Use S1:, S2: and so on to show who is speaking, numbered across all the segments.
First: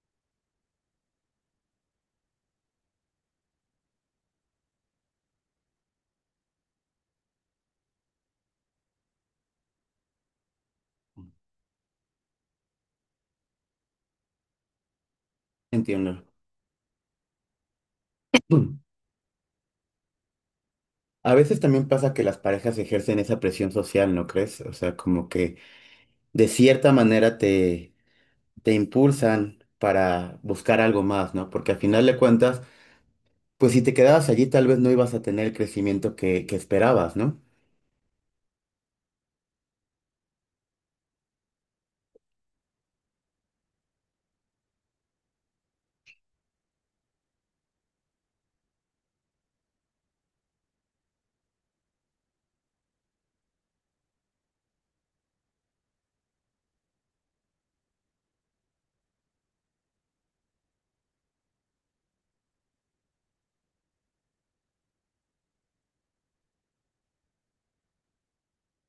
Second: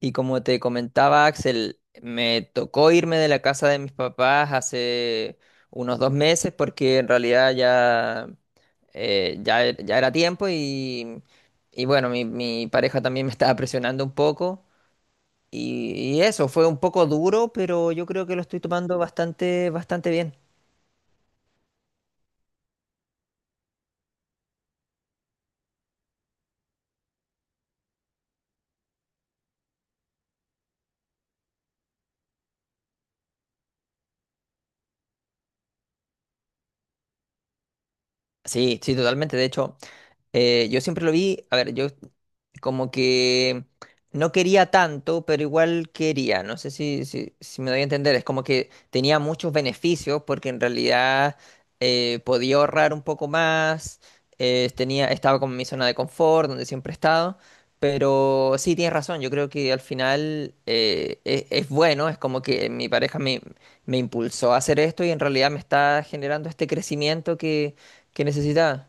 S1: Y como te comentaba, Axel, me tocó irme de la casa de mis papás hace unos 2 meses porque en realidad ya, ya era tiempo y bueno, mi pareja también me estaba presionando un poco. Y
S2: Entiendo.
S1: eso, fue un poco duro, pero yo creo que lo estoy tomando bastante, bastante bien.
S2: A veces también pasa que las parejas ejercen esa presión social, ¿no crees? O sea, como que de cierta manera te impulsan para buscar algo más, ¿no? Porque al final de cuentas, pues si te quedabas allí, tal vez no ibas a tener el crecimiento que esperabas, ¿no?
S1: Sí, sí, totalmente. De hecho. Yo siempre lo vi, a ver, yo como que no quería tanto, pero igual quería, no sé si me doy a entender, es como que tenía muchos beneficios porque en realidad podía ahorrar un poco más, tenía, estaba como en mi zona de confort, donde siempre he estado, pero sí, tienes razón, yo creo que al final es bueno, es como que mi pareja me, me impulsó a hacer esto y en realidad me está generando este crecimiento que necesitaba.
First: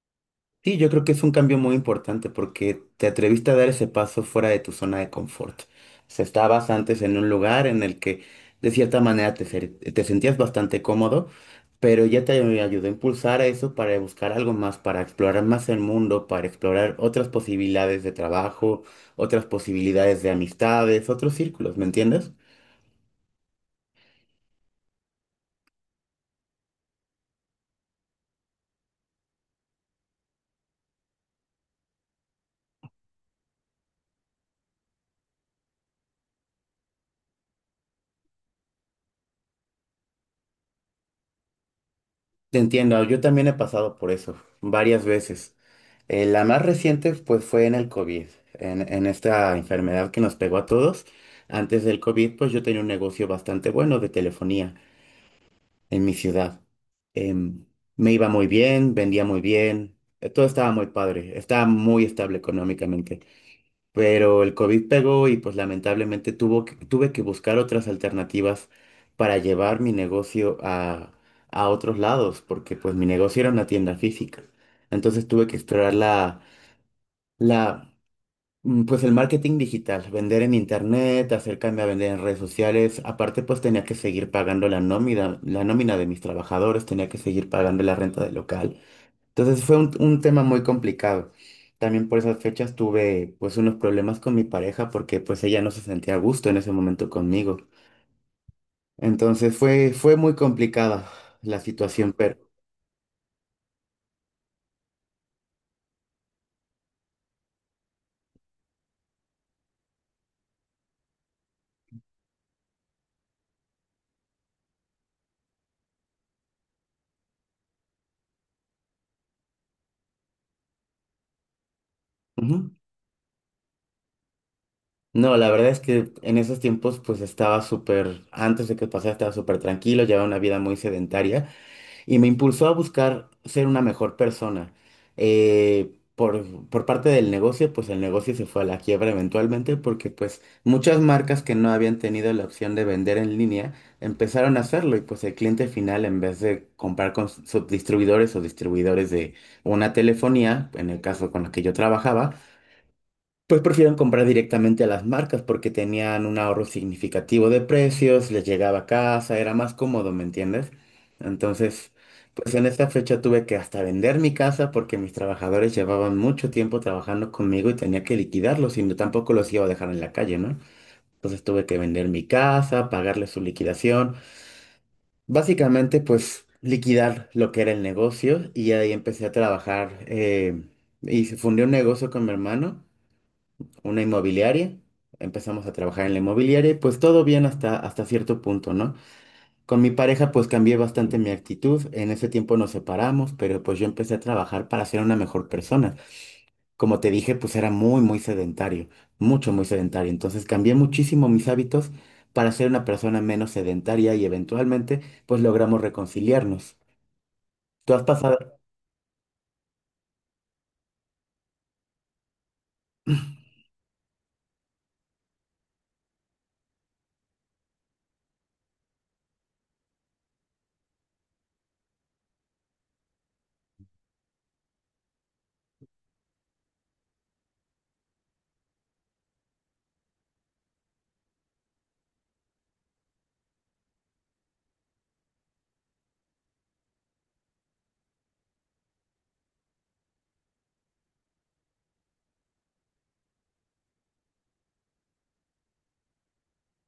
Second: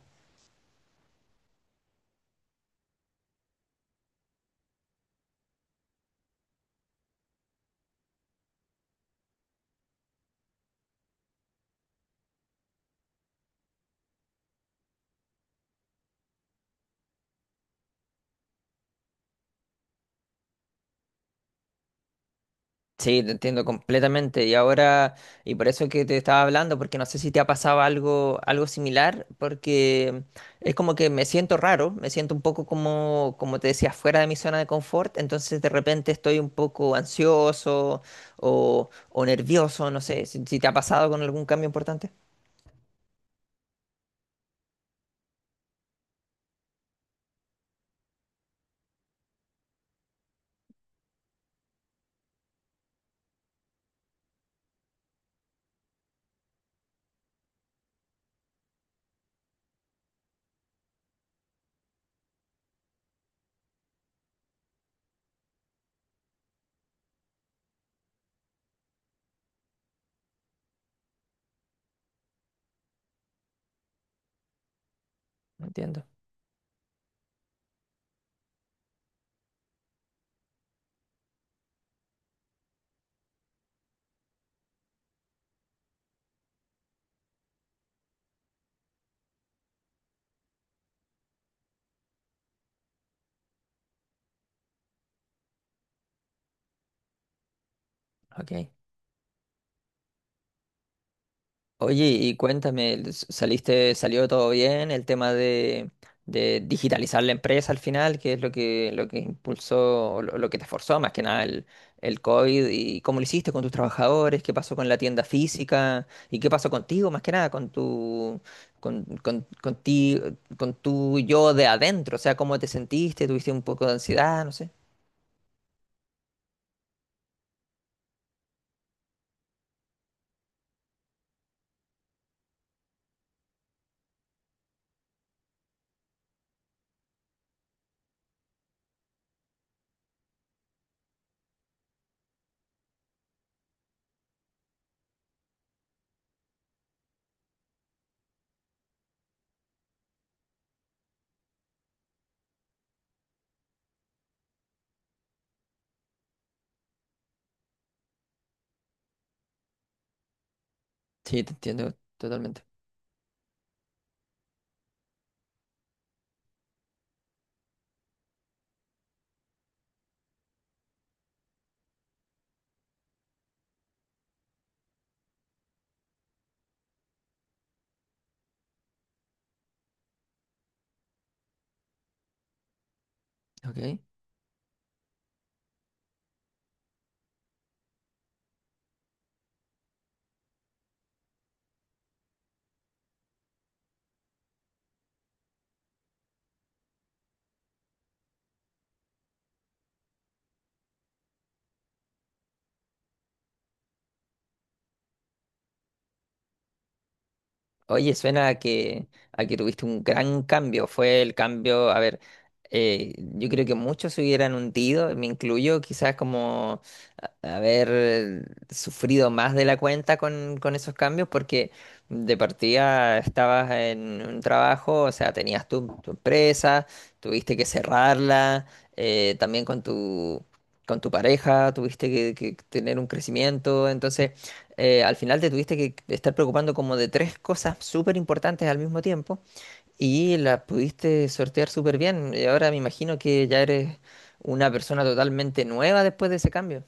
S2: Sí, yo creo que es un cambio muy importante porque te atreviste a dar ese paso fuera de tu zona de confort. O sea, estabas antes en un lugar en el que de cierta manera te sentías bastante cómodo, pero ya te ayudó a impulsar a eso para buscar algo más, para explorar más el mundo, para explorar otras posibilidades de trabajo, otras posibilidades de amistades, otros círculos, ¿me entiendes?
S1: Sí, te entiendo completamente. Y ahora, y por eso que te estaba hablando, porque no sé si te ha pasado algo, algo similar, porque es como que me siento raro, me siento un poco como, como te decía, fuera de mi zona de confort, entonces de repente estoy un poco ansioso o nervioso, no sé, si te ha pasado con algún cambio importante.
S2: Te entiendo, yo también he pasado por eso varias veces. La más reciente pues fue en el COVID, en esta enfermedad que nos pegó a todos. Antes del COVID pues yo tenía un negocio bastante bueno de telefonía en mi ciudad. Em, me iba muy bien, vendía muy bien, todo estaba muy padre, estaba muy estable económicamente, pero el COVID pegó y pues lamentablemente tuve que buscar otras alternativas para llevar mi negocio a otros lados, porque pues mi negocio era una tienda física. Entonces tuve que
S1: No
S2: explorar
S1: entiendo.
S2: la, la, pues el marketing digital, vender en internet, acercarme a vender en redes sociales. Aparte pues tenía que seguir pagando la nómina de mis trabajadores, tenía que seguir pagando la renta del local. Entonces fue un tema muy complicado. También por esas fechas tuve pues unos problemas con mi pareja porque pues ella no se sentía a gusto en ese momento conmigo.
S1: Ok.
S2: Entonces fue muy complicada la
S1: Oye,
S2: situación,
S1: y
S2: pero...
S1: cuéntame, ¿saliste, salió todo bien? El tema de digitalizar la empresa al final, qué es lo que impulsó, lo que te forzó más que nada el COVID, y cómo lo hiciste con tus trabajadores, qué pasó con la tienda física, y qué pasó contigo más que nada, con ti, con tu yo de adentro, o sea, cómo te
S2: Ujú.
S1: sentiste, tuviste un poco de ansiedad, no sé.
S2: No, la verdad es que en esos tiempos pues estaba súper, antes de que pasara estaba súper tranquilo, llevaba una vida muy sedentaria, y me impulsó a buscar ser una mejor persona. Por parte del negocio, pues el negocio se fue a la quiebra eventualmente porque pues muchas marcas que no habían tenido la opción de vender en línea empezaron a hacerlo, y pues el cliente final, en vez de comprar con subdistribuidores o distribuidores de una telefonía, en el caso con la que yo trabajaba, pues prefieren comprar directamente a las marcas porque tenían un ahorro significativo de precios, les llegaba a casa, era más cómodo, ¿me entiendes?
S1: Sí, te
S2: Entonces,
S1: entiendo
S2: pues
S1: totalmente.
S2: en esta fecha tuve que hasta vender mi casa porque mis trabajadores llevaban mucho tiempo trabajando conmigo y tenía que liquidarlos y no, tampoco los iba a dejar en la calle, ¿no? Entonces tuve que vender mi casa, pagarles su liquidación, básicamente pues liquidar lo que era el negocio, y ahí empecé a trabajar y se fundé un negocio con mi hermano,
S1: Ok.
S2: una inmobiliaria, empezamos a trabajar en la inmobiliaria y pues todo bien hasta, hasta cierto punto, ¿no? Con mi pareja pues cambié bastante mi actitud, en ese tiempo nos separamos, pero pues yo empecé a trabajar para ser una mejor persona. Como te dije, pues era muy, muy sedentario, mucho, muy sedentario. Entonces cambié muchísimo mis hábitos para ser una persona menos sedentaria y eventualmente pues logramos reconciliarnos. ¿Tú has
S1: Oye, suena a
S2: pasado?
S1: a que tuviste un gran cambio. Fue el cambio, a ver, yo creo que muchos se hubieran hundido, me incluyo, quizás como a- haber sufrido más de la cuenta con esos cambios, porque de partida estabas en un trabajo, o sea, tenías tu, tu empresa, tuviste que cerrarla, también con tu pareja, tuviste que tener un crecimiento, entonces al final te tuviste que estar preocupando como de tres cosas súper importantes al mismo tiempo y las pudiste sortear súper bien. Y ahora me imagino que ya eres una persona totalmente nueva después de ese cambio.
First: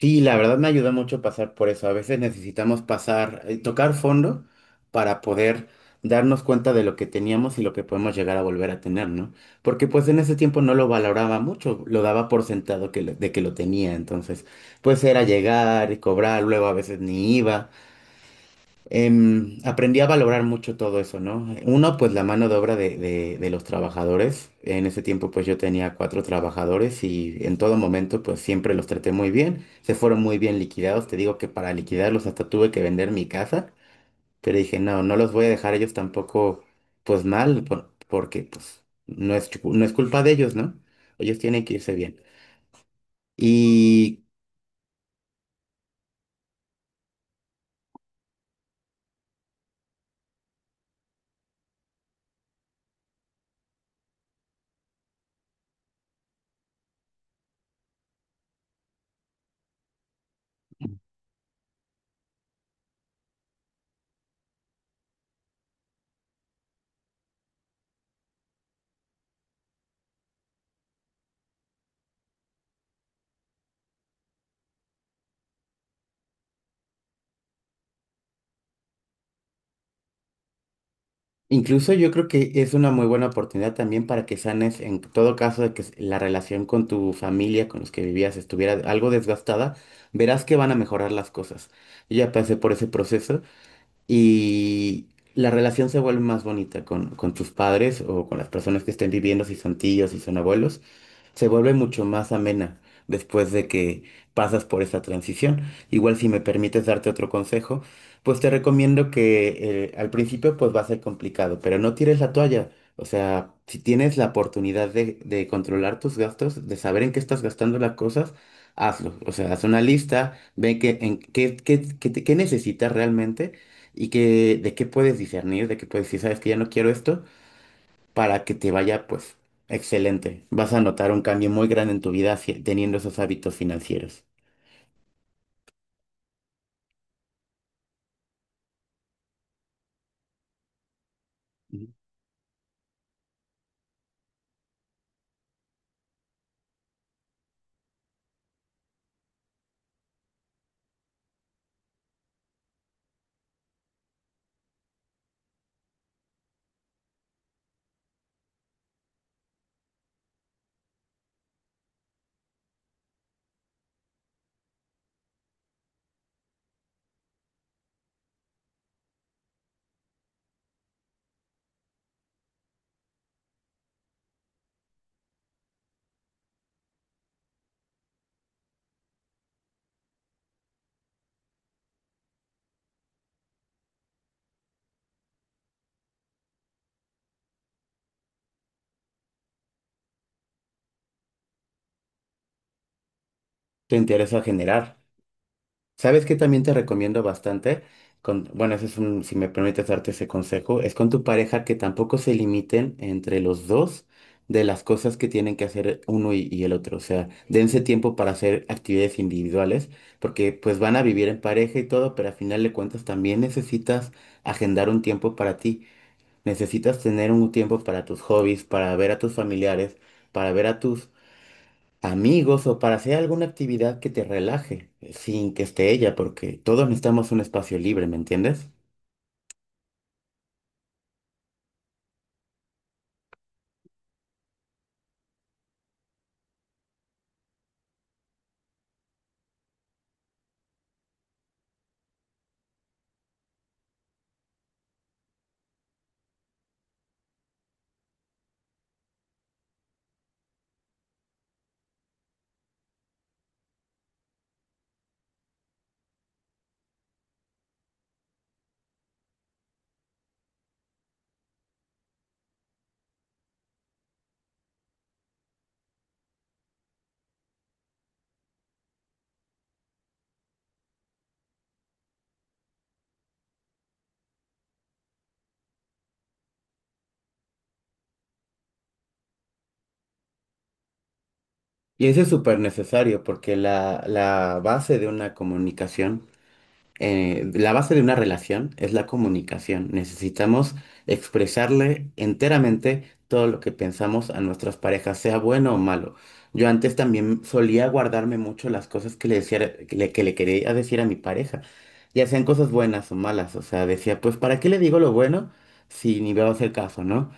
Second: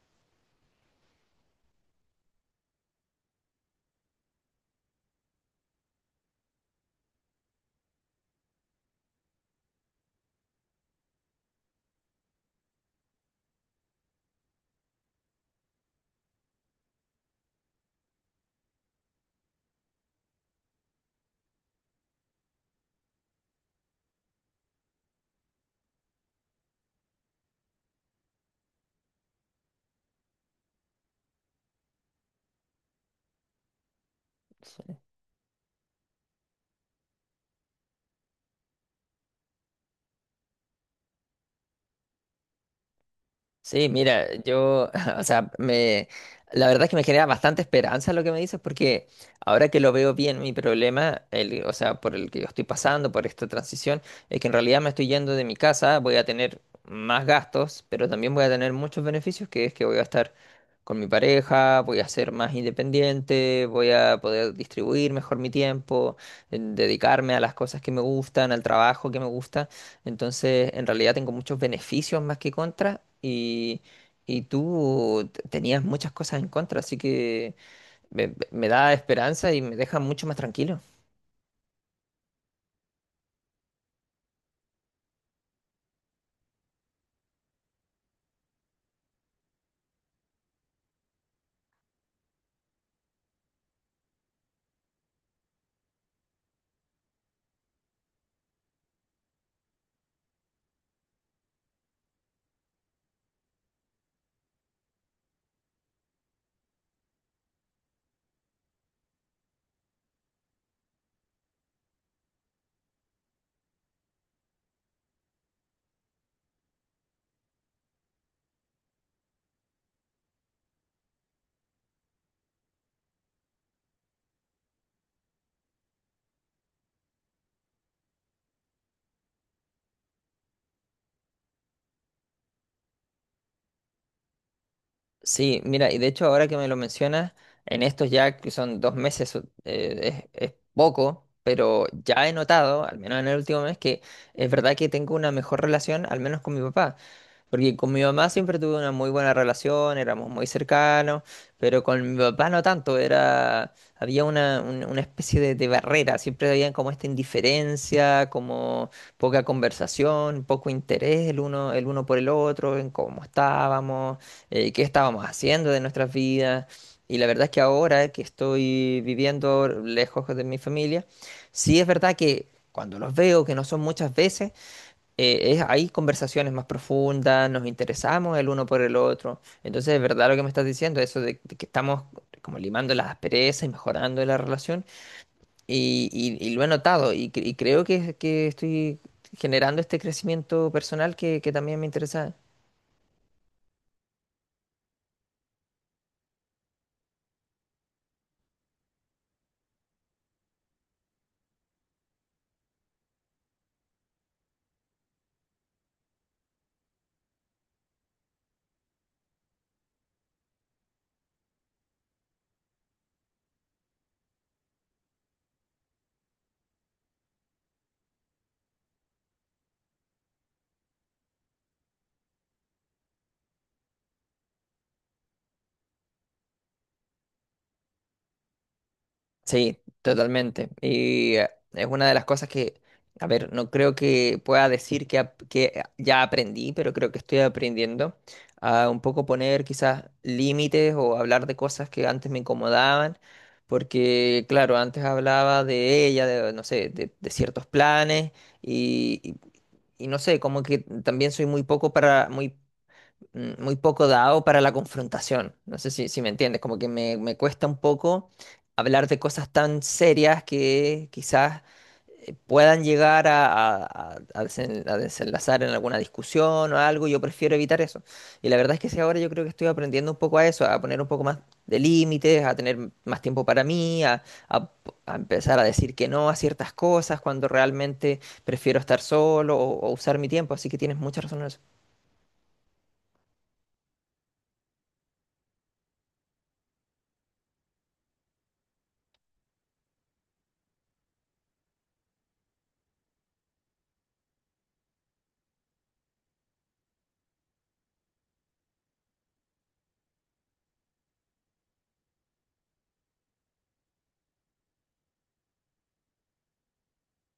S2: Sí, la verdad me ayuda mucho pasar por eso. A veces necesitamos pasar, tocar fondo para poder darnos cuenta de lo que teníamos y lo que podemos llegar a volver a tener, ¿no? Porque pues en ese tiempo no lo valoraba mucho, lo daba por sentado de que lo tenía, entonces pues era llegar y cobrar, luego a veces ni iba. Aprendí a valorar mucho todo eso, ¿no? Uno, pues la mano de obra de, de los trabajadores. En ese tiempo, pues yo tenía cuatro trabajadores y en todo momento, pues siempre los traté muy bien. Se fueron muy bien liquidados. Te digo que para liquidarlos hasta tuve que vender mi casa, pero dije, no, no los voy a dejar a ellos tampoco, pues mal, porque pues no es, no es culpa de ellos, ¿no? Ellos tienen que irse bien.
S1: Sí,
S2: Y
S1: mira, yo, o sea, me, la verdad es que me genera bastante esperanza lo que me dices, porque ahora que lo veo bien, mi problema, o sea, por el que yo estoy pasando, por esta transición, es que en realidad me estoy yendo de mi casa, voy a tener más gastos, pero también voy a tener muchos beneficios, que es que voy a estar con mi pareja, voy a ser más independiente, voy a poder distribuir mejor mi tiempo, en dedicarme a las cosas que me gustan, al trabajo que me gusta. Entonces, en realidad tengo muchos beneficios más que contras y tú tenías muchas cosas en contra, así que me da esperanza y me deja mucho más tranquilo.
S2: incluso yo creo que es una muy buena oportunidad también para que sanes, en todo caso de que la relación con tu familia, con los que vivías, estuviera algo desgastada, verás que van a mejorar las cosas. Yo ya pasé por ese proceso y la relación se vuelve más bonita con tus padres o con las personas que estén viviendo, si son tíos, si son abuelos, se vuelve mucho más amena después de que pasas por esa transición. Igual si me permites darte otro consejo, pues te recomiendo que al principio pues va a ser complicado, pero no tires la toalla. O sea, si tienes la oportunidad de, controlar tus gastos, de saber en qué estás gastando las cosas, hazlo. O sea, haz una lista, ve qué, en, qué, qué, qué, te- qué necesitas realmente y que, de qué puedes discernir, de qué puedes decir, sabes que ya no quiero esto para que te vaya, pues, excelente. Vas a notar un cambio muy grande en tu vida teniendo esos hábitos financieros.
S1: Sí, mira, y de hecho ahora que me lo mencionas, en estos ya que son 2 meses, es poco, pero
S2: Ujú.
S1: ya he notado, al menos en el último mes, que es verdad que tengo una mejor relación, al menos con mi papá. Porque con mi mamá siempre tuve una muy buena relación, éramos muy cercanos, pero con mi papá no tanto, era, había una, una especie de barrera, siempre había como esta indiferencia, como poca conversación, poco interés el uno por el otro, en cómo estábamos, qué estábamos haciendo de nuestras vidas. Y la verdad es que ahora que estoy viviendo lejos de mi familia, sí es verdad que cuando los veo, que no son muchas veces, hay conversaciones más profundas, nos interesamos el uno por el otro. Entonces, es verdad lo que me estás diciendo, eso de que estamos como limando las asperezas y mejorando la relación. Y lo he notado y creo que estoy generando este crecimiento personal que también me interesa.
S2: Te interesa generar. ¿Sabes qué también te recomiendo bastante? Bueno, si me permites darte ese consejo, es con tu pareja, que tampoco se limiten entre los dos de las cosas que tienen que hacer uno y el otro. O sea, dense tiempo para hacer actividades individuales, porque pues van a vivir en pareja y todo, pero al final de cuentas también necesitas agendar un tiempo para ti. Necesitas tener un tiempo para tus hobbies, para ver a tus familiares, para ver a tus amigos, o para hacer alguna actividad que te relaje, sin que esté ella, porque todos necesitamos un espacio libre, ¿me entiendes?
S1: Sí, totalmente. Y es una de las cosas que, a ver, no creo que pueda decir que, que ya aprendí, pero creo que estoy aprendiendo a un poco poner quizás límites o hablar de cosas que antes me incomodaban, porque claro, antes hablaba de ella, de, no sé, de ciertos planes y, y- y no sé, como que también soy muy poco para, muy muy poco dado para la confrontación. No sé si me entiendes, como que me cuesta un poco hablar de cosas tan serias que quizás puedan llegar a, a a desenlazar en alguna discusión o algo. Yo prefiero evitar eso. Y la verdad es que sí, ahora yo creo que estoy aprendiendo un poco a eso, a poner un poco más de límites, a tener más tiempo para mí, a a empezar a decir que no a ciertas cosas cuando realmente prefiero estar solo o usar mi tiempo. Así que tienes mucha razón en eso.
S2: Y eso es súper necesario, porque la base de una comunicación, la base de una relación es la comunicación. Necesitamos expresarle enteramente todo lo que pensamos a nuestras parejas, sea bueno o malo. Yo antes también solía guardarme mucho las cosas que le decía, que le quería decir a mi pareja, ya sean cosas buenas o malas. O sea, decía, pues, ¿para qué le digo lo bueno si ni me va a hacer caso?, ¿no?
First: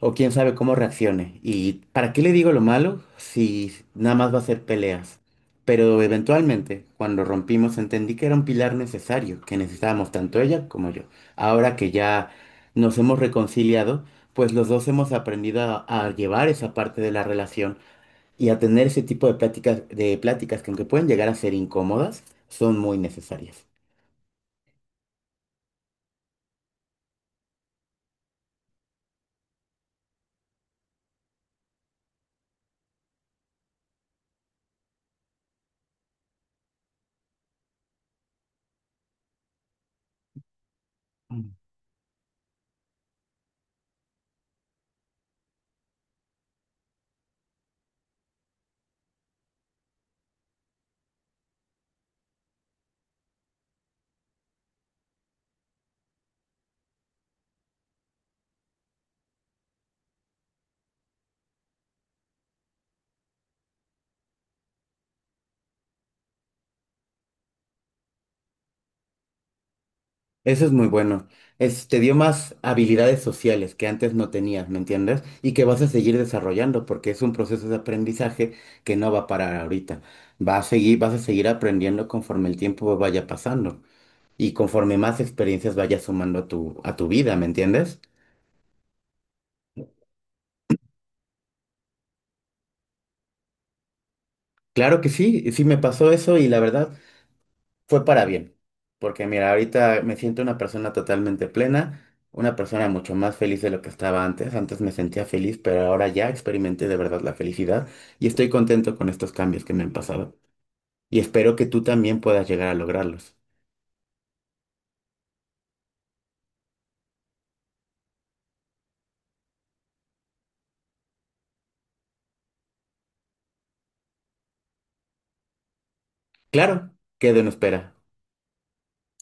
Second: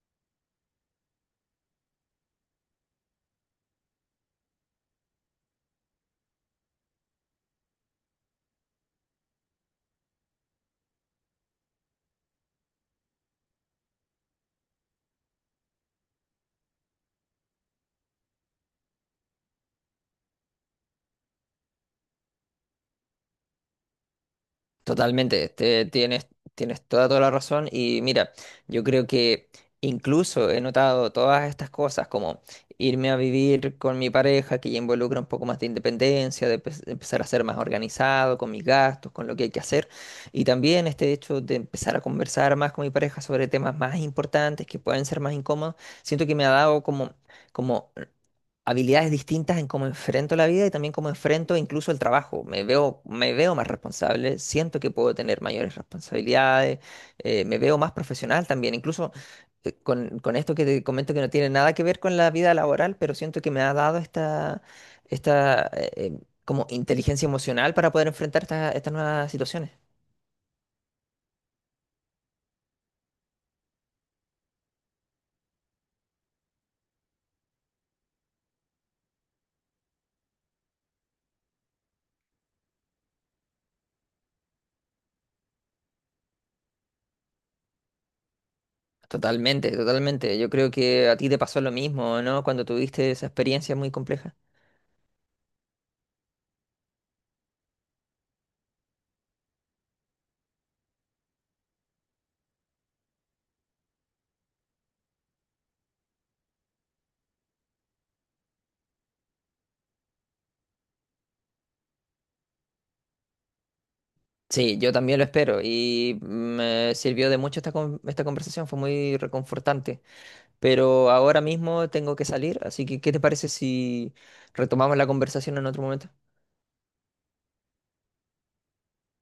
S2: O quién sabe cómo reaccione. ¿Y para qué le digo lo malo si nada más va a ser peleas? Pero eventualmente, cuando rompimos, entendí que era un pilar necesario, que necesitábamos tanto ella como yo. Ahora que ya nos hemos reconciliado, pues los dos hemos aprendido a, llevar esa parte de la relación y a tener ese tipo de pláticas que, aunque pueden llegar a ser incómodas, son muy necesarias.
S1: Totalmente, tienes, tienes toda, toda la razón y mira, yo creo que incluso he notado todas estas cosas como irme a vivir con mi pareja que ya involucra un poco más de independencia, de empezar a ser más organizado con mis gastos, con lo que hay que hacer y también este hecho de empezar a conversar más con mi pareja sobre temas más importantes que pueden ser más incómodos, siento que me ha dado como, como habilidades distintas en cómo enfrento la vida y también cómo enfrento incluso el trabajo. Me veo más responsable, siento que puedo tener mayores responsabilidades, me veo más profesional también, incluso con esto que te comento que no tiene nada que ver con la vida laboral, pero siento que me ha dado esta, esta como inteligencia emocional para poder enfrentar estas nuevas situaciones.
S2: Eso es muy bueno. Te dio más habilidades sociales que antes no tenías, ¿me entiendes? Y que vas a seguir desarrollando porque es un proceso de aprendizaje que no va a parar ahorita. Va a seguir, vas a seguir aprendiendo conforme el tiempo vaya pasando y conforme más experiencias vayas sumando a tu, vida, ¿me entiendes?
S1: Totalmente, totalmente. Yo creo que a ti te pasó lo mismo, ¿no? Cuando tuviste esa experiencia muy compleja.
S2: Claro que sí, sí me pasó eso y la verdad fue para bien, porque mira, ahorita me siento una persona totalmente plena, una persona mucho más feliz de lo que estaba antes. Antes me sentía feliz, pero ahora ya experimenté de verdad la felicidad y estoy contento con estos cambios que me han pasado. Y espero que tú también puedas llegar a lograrlos.
S1: Sí, yo también lo espero y me sirvió de mucho esta, esta conversación, fue muy reconfortante. Pero ahora mismo tengo que salir, así que ¿qué te parece si retomamos la conversación en otro momento?
S2: Claro, quedo en espera.